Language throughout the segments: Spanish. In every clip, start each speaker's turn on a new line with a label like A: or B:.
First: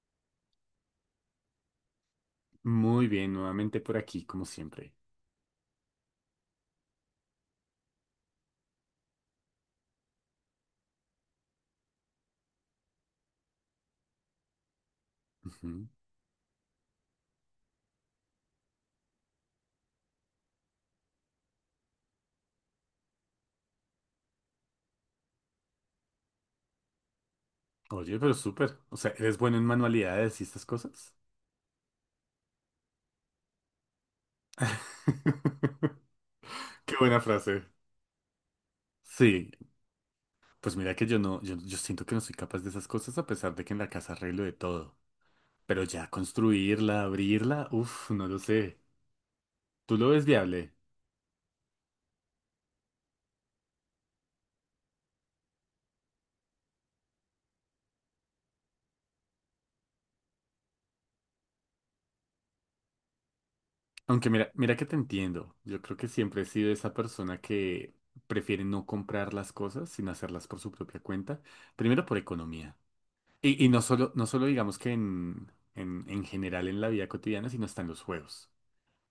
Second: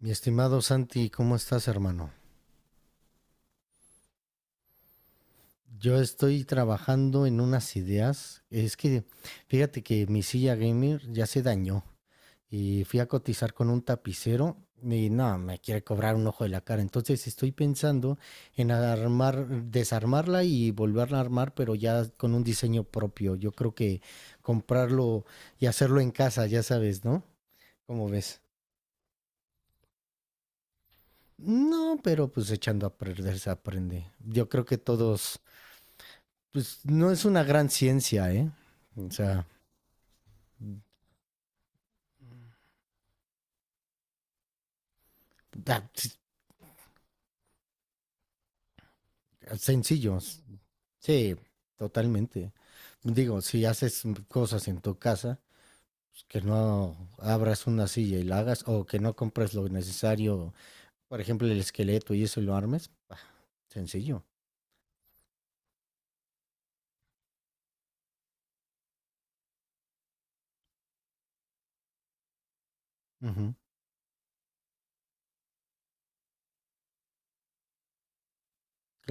A: Mi estimado Santi, ¿cómo estás, hermano?
B: Muy bien, nuevamente por aquí, como siempre.
A: Yo estoy trabajando en unas ideas. Es que fíjate que mi silla gamer ya se dañó y fui a cotizar con un tapicero y no, me quiere
B: Ujú.
A: cobrar un ojo de la cara. Entonces estoy pensando en armar, desarmarla y volverla a armar, pero ya con un diseño propio. Yo creo que comprarlo y hacerlo en casa, ya sabes, ¿no? ¿Cómo
B: Oye, pero
A: ves?
B: súper. O sea, ¿eres bueno en manualidades y estas cosas?
A: No, pero pues echando a perder se aprende. Yo creo que todos pues
B: Qué
A: no
B: buena
A: es una
B: frase.
A: gran ciencia, ¿eh? O sea,
B: Sí, pues mira que yo siento que no soy capaz de esas cosas a pesar de que en la casa arreglo de todo. Pero
A: da-
B: ya construirla, abrirla, uff, no lo sé. ¿Tú lo ves
A: sencillos.
B: viable?
A: Sí, totalmente. Digo, si haces cosas en tu casa, pues, que no abras una silla y la hagas, o que no compres lo necesario, por ejemplo, el esqueleto y eso y lo armes, bah, sencillo.
B: Aunque mira, mira que te entiendo. Yo creo que siempre he sido esa persona que prefiere no comprar las cosas, sino hacerlas por su propia cuenta. Primero por economía.
A: Ujú,
B: Y no solo digamos que en general en la vida cotidiana, sino hasta en los juegos.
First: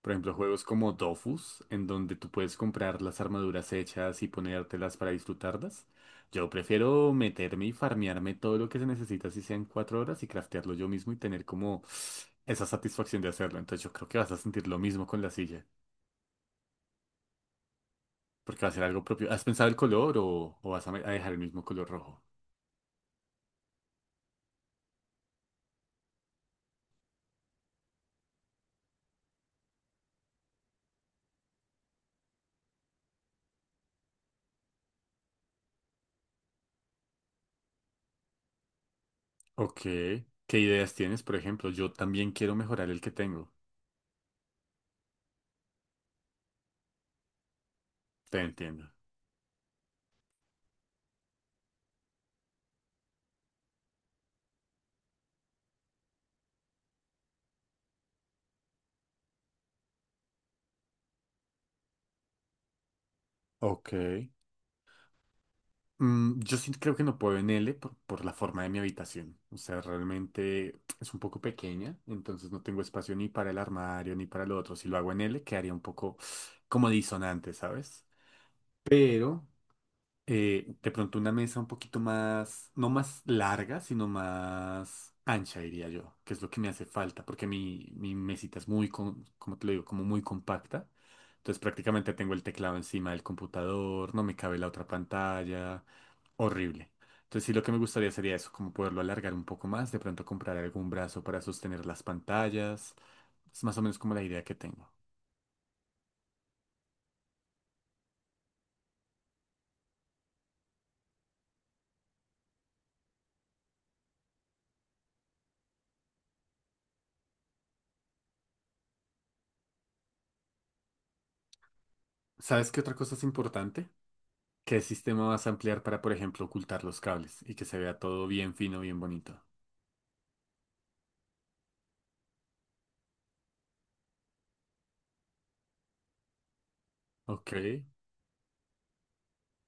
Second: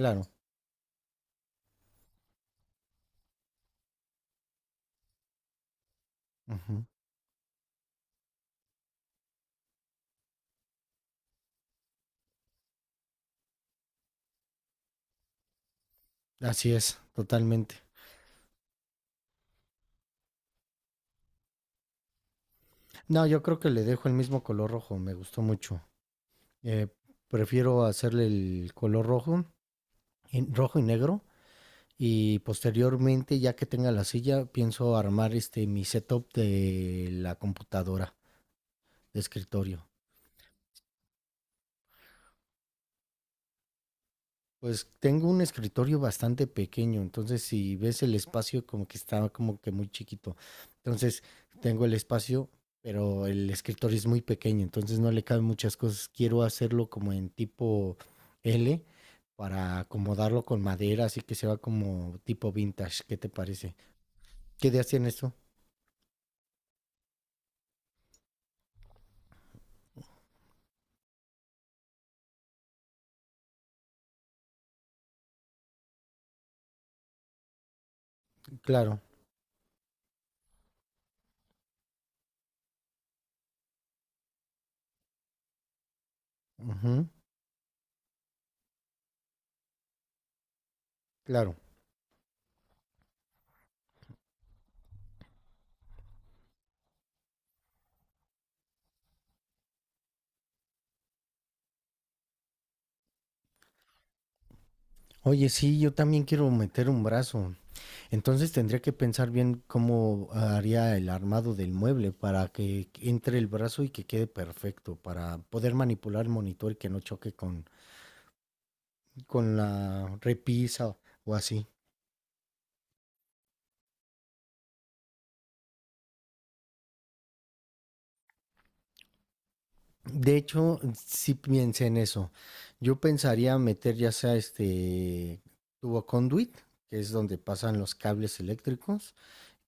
B: Por ejemplo, juegos como Dofus, en donde tú puedes comprar las armaduras hechas y ponértelas para disfrutarlas. Yo
A: Ujú.
B: prefiero meterme y farmearme todo lo que se necesita, si sean cuatro horas, y craftearlo yo mismo y tener como esa satisfacción de hacerlo. Entonces yo creo que vas a sentir lo mismo con la silla,
A: Así es, totalmente.
B: porque va a ser algo propio. ¿Has pensado el color o vas a, a dejar el mismo color rojo?
A: No, yo creo que le dejo el mismo color rojo, me gustó mucho. Eh, Prefiero hacerle el color rojo, en rojo y negro. Y posteriormente, ya que tenga la silla, pienso armar este mi setup de la computadora de
B: Ok.
A: escritorio.
B: ¿Qué ideas tienes? Por ejemplo, yo también quiero mejorar el que tengo.
A: Pues tengo un escritorio bastante pequeño, entonces si ves el
B: Te
A: espacio como
B: entiendo.
A: que está como que muy chiquito. Entonces tengo el espacio, pero el escritorio es muy pequeño, entonces no le caben muchas cosas. Quiero hacerlo como en tipo L para acomodarlo con madera, así que se va como tipo vintage. ¿Qué te parece?
B: Ok.
A: ¿Qué ideas tienes tú?
B: Yo sí creo que no puedo en L por la forma de mi habitación. O sea, realmente es un poco pequeña, entonces no tengo espacio ni para el armario ni para lo otro. Si lo hago en L, quedaría un poco como disonante, ¿sabes?
A: Claro.
B: Pero de pronto una mesa un poquito más, no más larga, sino más ancha, diría yo, que es lo que me hace
A: Ujú.
B: falta, porque mi mesita es muy, como te lo digo, como muy compacta.
A: Claro.
B: Entonces prácticamente tengo el teclado encima del computador, no me cabe la otra pantalla, horrible. Entonces sí, lo que me gustaría sería eso, como poderlo alargar un poco más, de pronto comprar algún brazo para sostener las pantallas. Es más o menos como la idea que tengo.
A: Oye, sí, yo también quiero meter un brazo. Entonces tendría que pensar bien cómo haría el armado del mueble para que entre el brazo y que quede perfecto, para poder manipular el monitor y que no choque con la repisa o así.
B: ¿Sabes qué otra cosa es importante? ¿Qué sistema vas a ampliar para, por ejemplo, ocultar los cables y que se vea todo bien fino, bien bonito?
A: De hecho, sí piense en eso. Yo pensaría meter ya sea este tubo conduit, que es donde
B: Ok.
A: pasan los cables eléctricos,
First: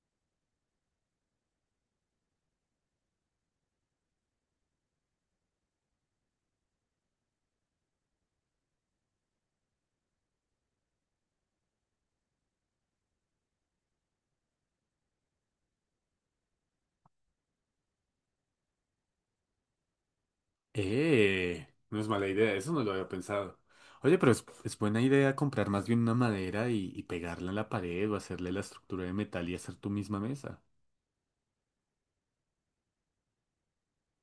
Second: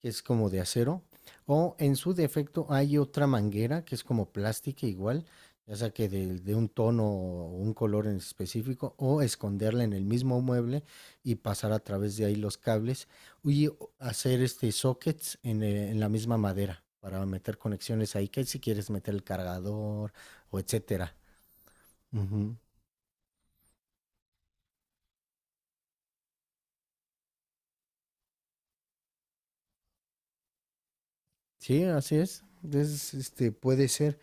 A: que es como de acero, o en su defecto hay otra manguera que es como plástica igual, ya sea que de un tono o un color en específico, o esconderla en el mismo mueble y pasar a través de ahí los cables y hacer este sockets en la misma madera para meter conexiones ahí, que si quieres meter el cargador o etcétera.
B: No es mala idea,
A: Ujú.
B: eso no lo había pensado. Oye, pero es buena idea comprar más bien una madera y pegarla en la pared o hacerle la estructura de metal y hacer tu misma mesa.
A: Sí, así es. Es, este, puede ser.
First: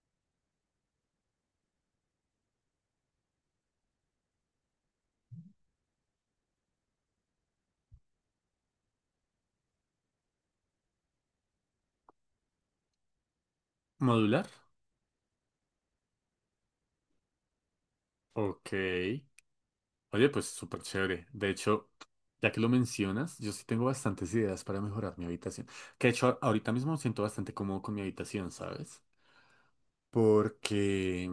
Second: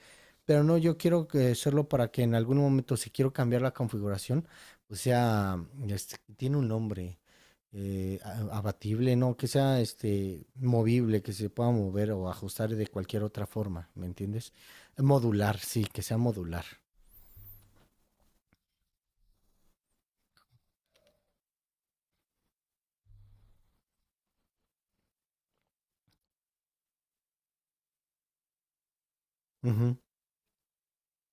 A: Pero no, yo quiero que hacerlo para que en algún momento, si quiero cambiar la configuración, o sea, este, tiene un nombre, abatible, ¿no? Que sea este, movible, que se pueda mover o ajustar de cualquier otra forma, ¿me
B: ¿Modular?
A: entiendes? Modular, sí, que sea modular.
B: Ok. Oye, pues súper chévere. De hecho, ya que lo mencionas, yo sí tengo bastantes ideas para mejorar mi habitación. Que de hecho, ahorita mismo me siento bastante cómodo con mi habitación, ¿sabes?
A: Ujú,
B: Porque,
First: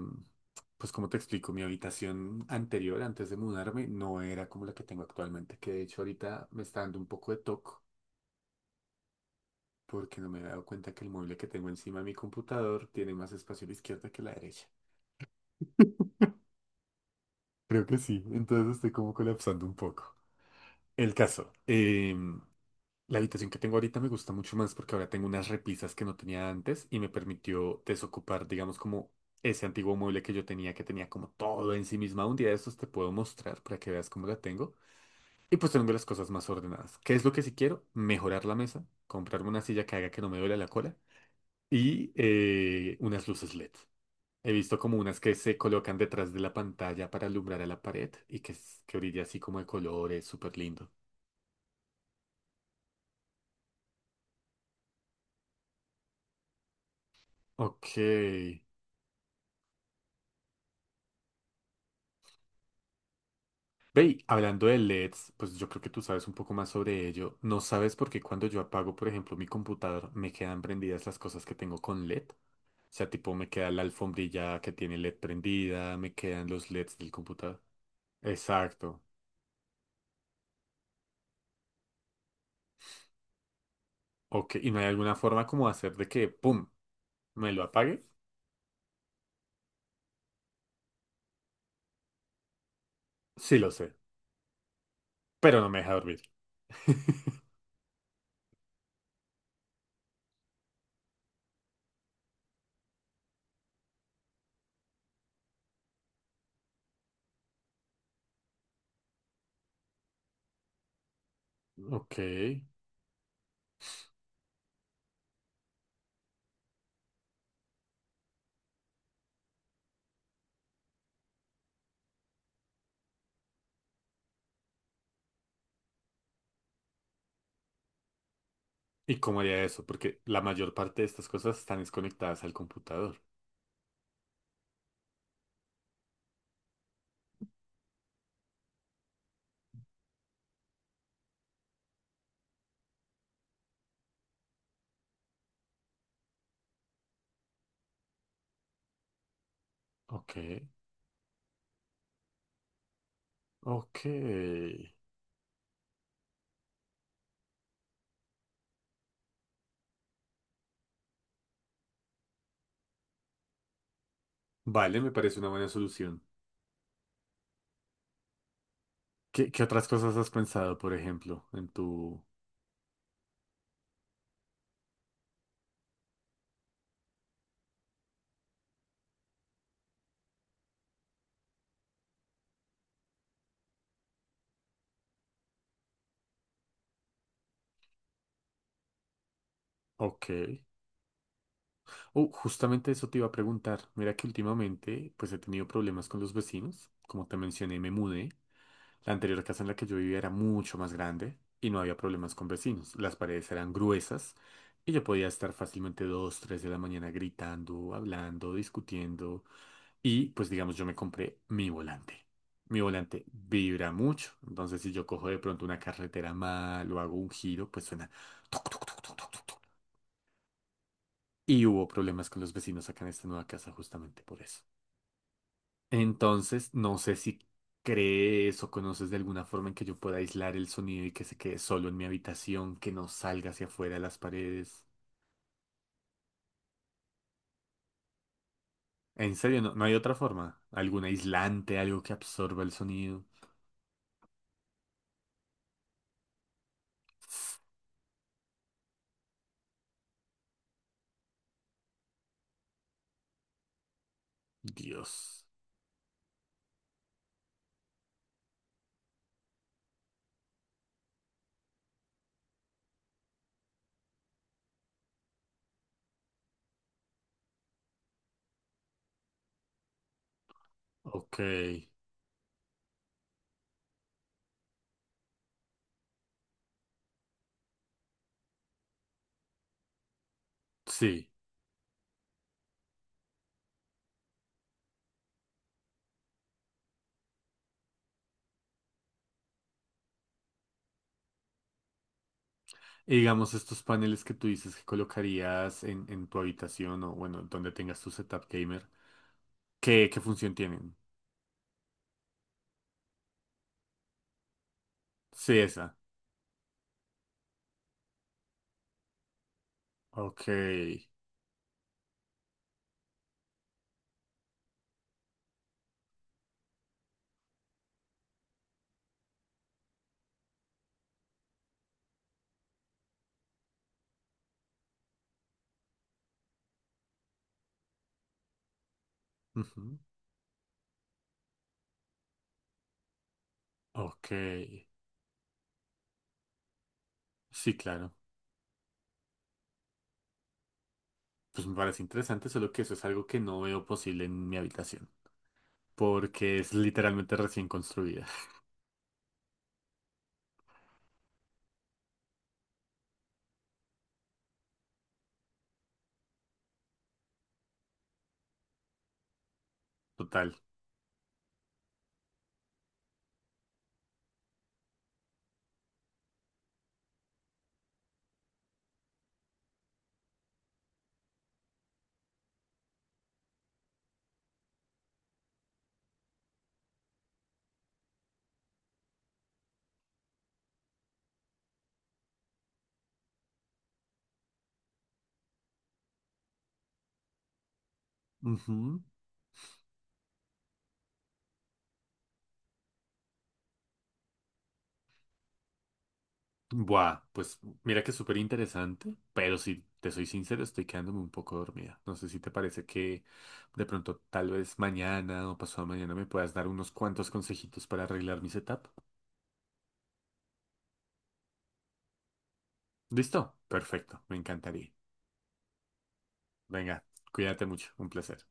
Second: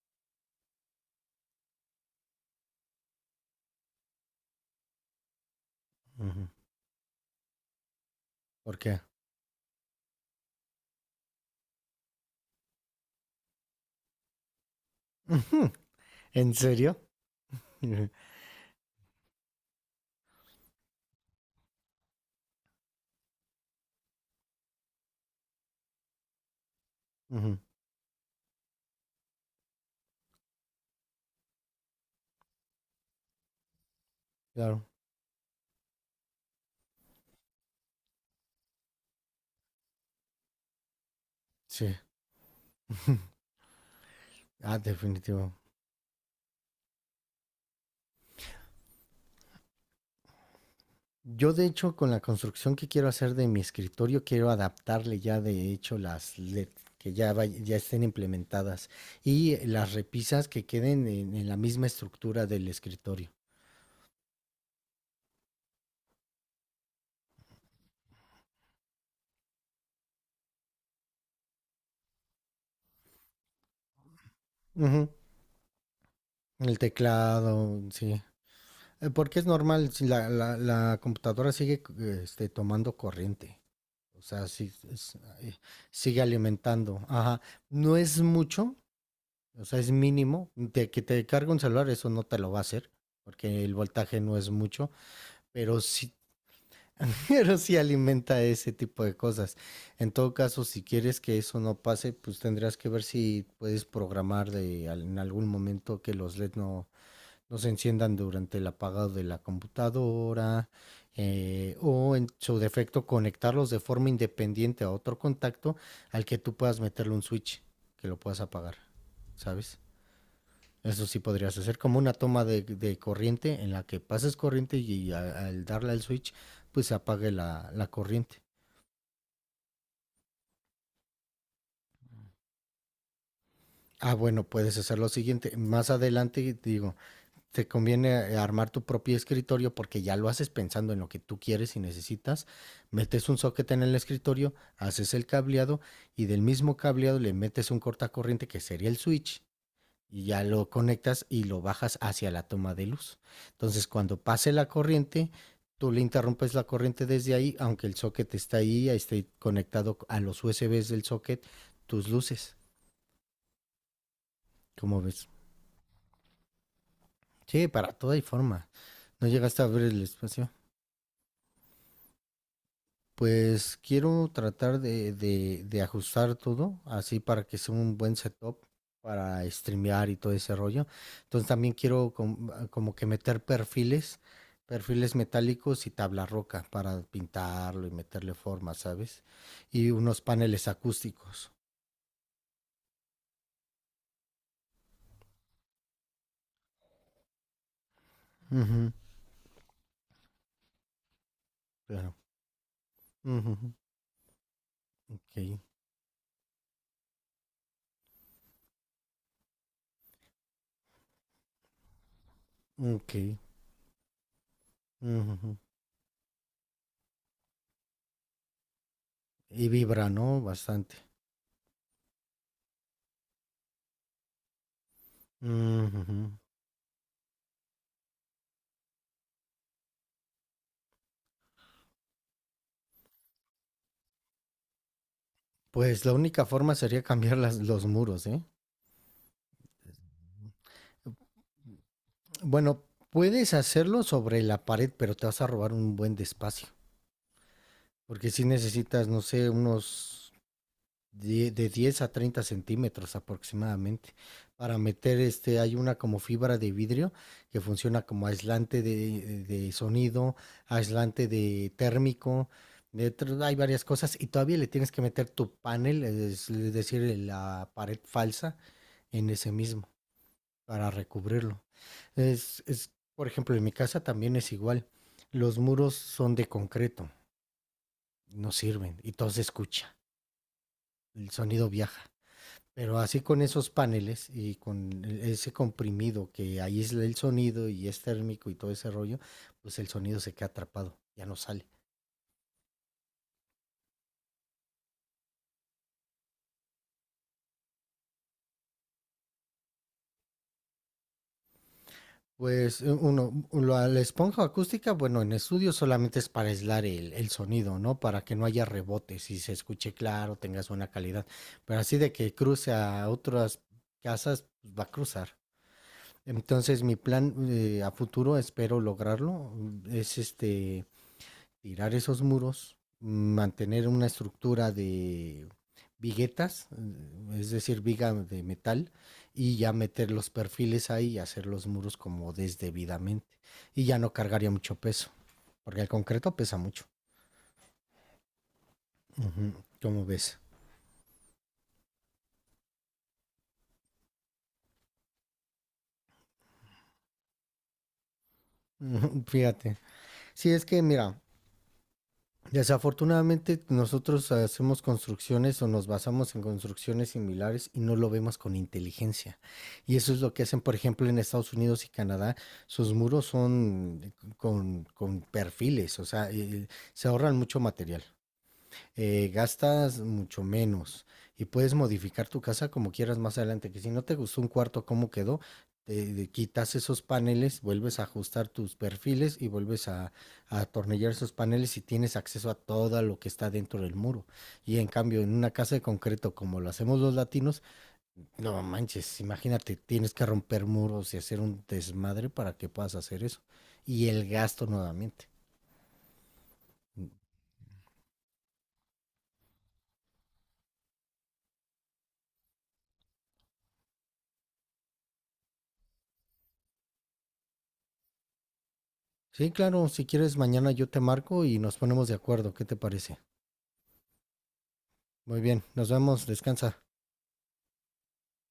B: pues como te explico, mi habitación anterior, antes de mudarme, no era como la que tengo actualmente, que de hecho
A: ujú.
B: ahorita me está dando un poco de toque,
A: ¿Por qué?
B: porque no me he dado cuenta que el mueble que tengo encima de mi computador tiene más espacio a la izquierda que a la derecha.
A: Ujú. ¿En serio?
B: Creo que
A: Ujú.
B: sí, entonces estoy como colapsando un poco. El caso, la habitación que tengo ahorita me gusta mucho más porque ahora tengo unas repisas que no tenía antes y me permitió desocupar, digamos, como ese antiguo mueble que yo tenía, que tenía como todo en sí misma. Un día de estos te puedo mostrar para que veas cómo la tengo.
A: Claro,
B: Y pues tengo las cosas más ordenadas. ¿Qué es lo que sí quiero? Mejorar la mesa, comprarme una silla que haga que no me duele la cola
A: sí.
B: y unas luces LED. He
A: Ah,
B: visto como unas que
A: definitivo.
B: se colocan detrás de la pantalla para alumbrar a la pared y que, que brilla así como de colores, súper lindo.
A: Yo, de hecho, con la construcción que quiero hacer de mi escritorio, quiero adaptarle ya, de hecho, las LED que ya, ya estén
B: Ok.
A: implementadas, y las repisas que queden en la misma estructura del escritorio.
B: Ve, y hablando de LEDs, pues yo creo que tú sabes un poco más sobre ello. ¿No sabes por qué cuando yo apago, por ejemplo, mi computador, me quedan prendidas las cosas que tengo con LED? O sea, tipo, me queda la alfombrilla que tiene
A: Ujú.
B: LED prendida, me quedan los
A: El
B: LEDs del computador.
A: teclado, sí.
B: Exacto.
A: Porque es normal, si la computadora sigue tomando corriente. O sea,
B: Ok, ¿y
A: sí,
B: no hay alguna forma
A: eh,
B: como hacer de
A: sigue
B: que, pum,
A: alimentando. Ajá.
B: me lo
A: No
B: apague?
A: es mucho. O sea, es mínimo, de que te cargue un celular, eso no te lo va a hacer,
B: Sí
A: porque
B: lo
A: el
B: sé,
A: voltaje no es mucho,
B: pero no me
A: pero
B: deja
A: sí,
B: dormir.
A: pero sí alimenta ese tipo de cosas. En todo caso, si quieres que eso no pase, pues tendrías que ver si puedes programar en algún momento que los LED no, no se enciendan durante el apagado de la computadora, o
B: Ok.
A: en su defecto conectarlos de forma independiente a otro contacto al que tú puedas meterle un switch que lo puedas apagar, ¿sabes? Eso sí podrías hacer como una toma de corriente en la que pases corriente y al darle al switch pues se apague la corriente.
B: ¿Y cómo haría eso? Porque la mayor parte de estas cosas están desconectadas al computador.
A: Ah, bueno, puedes hacer lo siguiente. Más adelante, digo, te conviene armar tu propio escritorio porque ya lo haces pensando en lo que tú quieres y necesitas. Metes un socket en el escritorio, haces el cableado y del mismo cableado le metes un cortacorriente que sería el switch y
B: Ok.
A: ya lo conectas y lo bajas hacia la toma de luz. Entonces,
B: Ok.
A: cuando pase la corriente, tú le interrumpes la corriente desde ahí, aunque el socket está ahí, esté conectado a los USBs del socket, tus luces, como
B: Vale, me
A: ves.
B: parece una buena solución.
A: Sí, para toda y forma. No
B: ¿Qué,
A: llegaste
B: qué
A: a ver
B: otras
A: el
B: cosas has
A: espacio.
B: pensado, por ejemplo, en tu...
A: Pues quiero tratar de ajustar todo así para que sea un buen setup para streamear y todo ese rollo. Entonces también quiero como que meter perfiles metálicos y tabla roca para pintarlo y meterle forma, ¿sabes? Y unos
B: Ok.
A: paneles acústicos.
B: Oh, justamente eso te iba a preguntar. Mira que últimamente, pues he tenido problemas con los vecinos. Como te mencioné, me mudé.
A: Ujú.
B: La anterior casa en la que yo vivía era mucho más grande y no había
A: Pero,
B: problemas con vecinos. Las paredes eran
A: ujú,
B: gruesas y yo podía estar
A: ok,
B: fácilmente dos, tres de la mañana gritando, hablando, discutiendo. Y pues digamos, yo me compré mi volante. Mi
A: ok,
B: volante vibra mucho, entonces si yo cojo de
A: ujú.
B: pronto una carretera mal o hago un giro, pues suena... tuc, tuc, tuc, tuc, tuc, tuc, tuc.
A: Y vibra, ¿no? Bastante.
B: Y hubo problemas con los vecinos acá en esta nueva casa justamente por eso.
A: Ujú.
B: Entonces, no sé si crees o conoces de alguna forma en que yo pueda aislar el sonido y que se quede solo en mi habitación, que no salga hacia afuera de las paredes.
A: Pues la única forma sería cambiar los muros, ¿eh?
B: En serio, no, no hay otra forma. ¿Algún aislante, algo que absorba el
A: Bueno,
B: sonido?
A: puedes hacerlo sobre la pared, pero te vas a robar un buen despacio. Porque si necesitas, no sé, unos de 10 a 30 centímetros aproximadamente. Para meter
B: Dios.
A: hay una como fibra de vidrio que funciona como aislante de sonido, aislante de térmico. Hay varias cosas y todavía le tienes que meter tu panel, es decir, la pared falsa en ese mismo para
B: Ok.
A: recubrirlo. Es, por ejemplo, en mi casa también es igual. Los muros son de concreto, no sirven y todo se escucha,
B: Sí.
A: el sonido viaja. Pero así con esos paneles y con ese comprimido que aísla el sonido y es térmico y todo ese rollo, pues el sonido se queda atrapado, ya no sale.
B: Y digamos, estos paneles que tú dices que colocarías en tu habitación o, bueno, donde tengas tu setup gamer, ¿qué, qué función tienen?
A: Pues uno, la esponja acústica, bueno, en
B: Sí,
A: estudio
B: esa.
A: solamente es para aislar el sonido, ¿no? Para que no haya rebotes y se escuche claro,
B: Ok.
A: tengas buena calidad. Pero así de que cruce a otras casas, pues, va a cruzar. Entonces mi plan, a futuro, espero lograrlo, es tirar esos muros, mantener una estructura de viguetas, es decir, viga de metal, y ya
B: Ujú.
A: meter los perfiles ahí y hacer los muros como desdebidamente. Y ya no
B: Ok.
A: cargaría mucho peso, porque el concreto pesa mucho.
B: Sí, claro.
A: Ujú. ¿Cómo ves?
B: Pues me parece interesante, solo que eso es algo que no veo posible en mi habitación, porque es literalmente recién construida.
A: Ujú. Fíjate. Sí, es que mira, desafortunadamente nosotros hacemos construcciones o nos basamos en construcciones similares y no lo vemos con inteligencia. Y eso es lo que
B: Total.
A: hacen, por ejemplo, en Estados Unidos y Canadá. Sus muros son con perfiles, o sea, se ahorran mucho material, gastas mucho menos y puedes modificar tu casa como quieras más adelante, que si no te gustó un cuarto cómo quedó, te quitas esos paneles, vuelves a ajustar tus perfiles y vuelves a atornillar esos paneles y tienes acceso a todo lo que está dentro del muro. Y en cambio, en una casa de concreto como lo hacemos los latinos, no
B: Ujú.
A: manches, imagínate, tienes que romper muros y hacer un desmadre para que puedas hacer eso. Y el gasto nuevamente.
B: Buah, pues mira que es súper interesante, pero si te soy sincero, estoy quedándome un poco dormida. No sé si te parece que de pronto tal vez mañana o pasado mañana me puedas dar unos cuantos consejitos para arreglar mi setup.
A: Sí, claro, si quieres mañana yo te marco y nos ponemos de acuerdo, ¿qué te parece?
B: ¿Listo? Perfecto, me encantaría.
A: Muy bien, nos vemos, descansa.
B: Venga, cuídate mucho, un placer.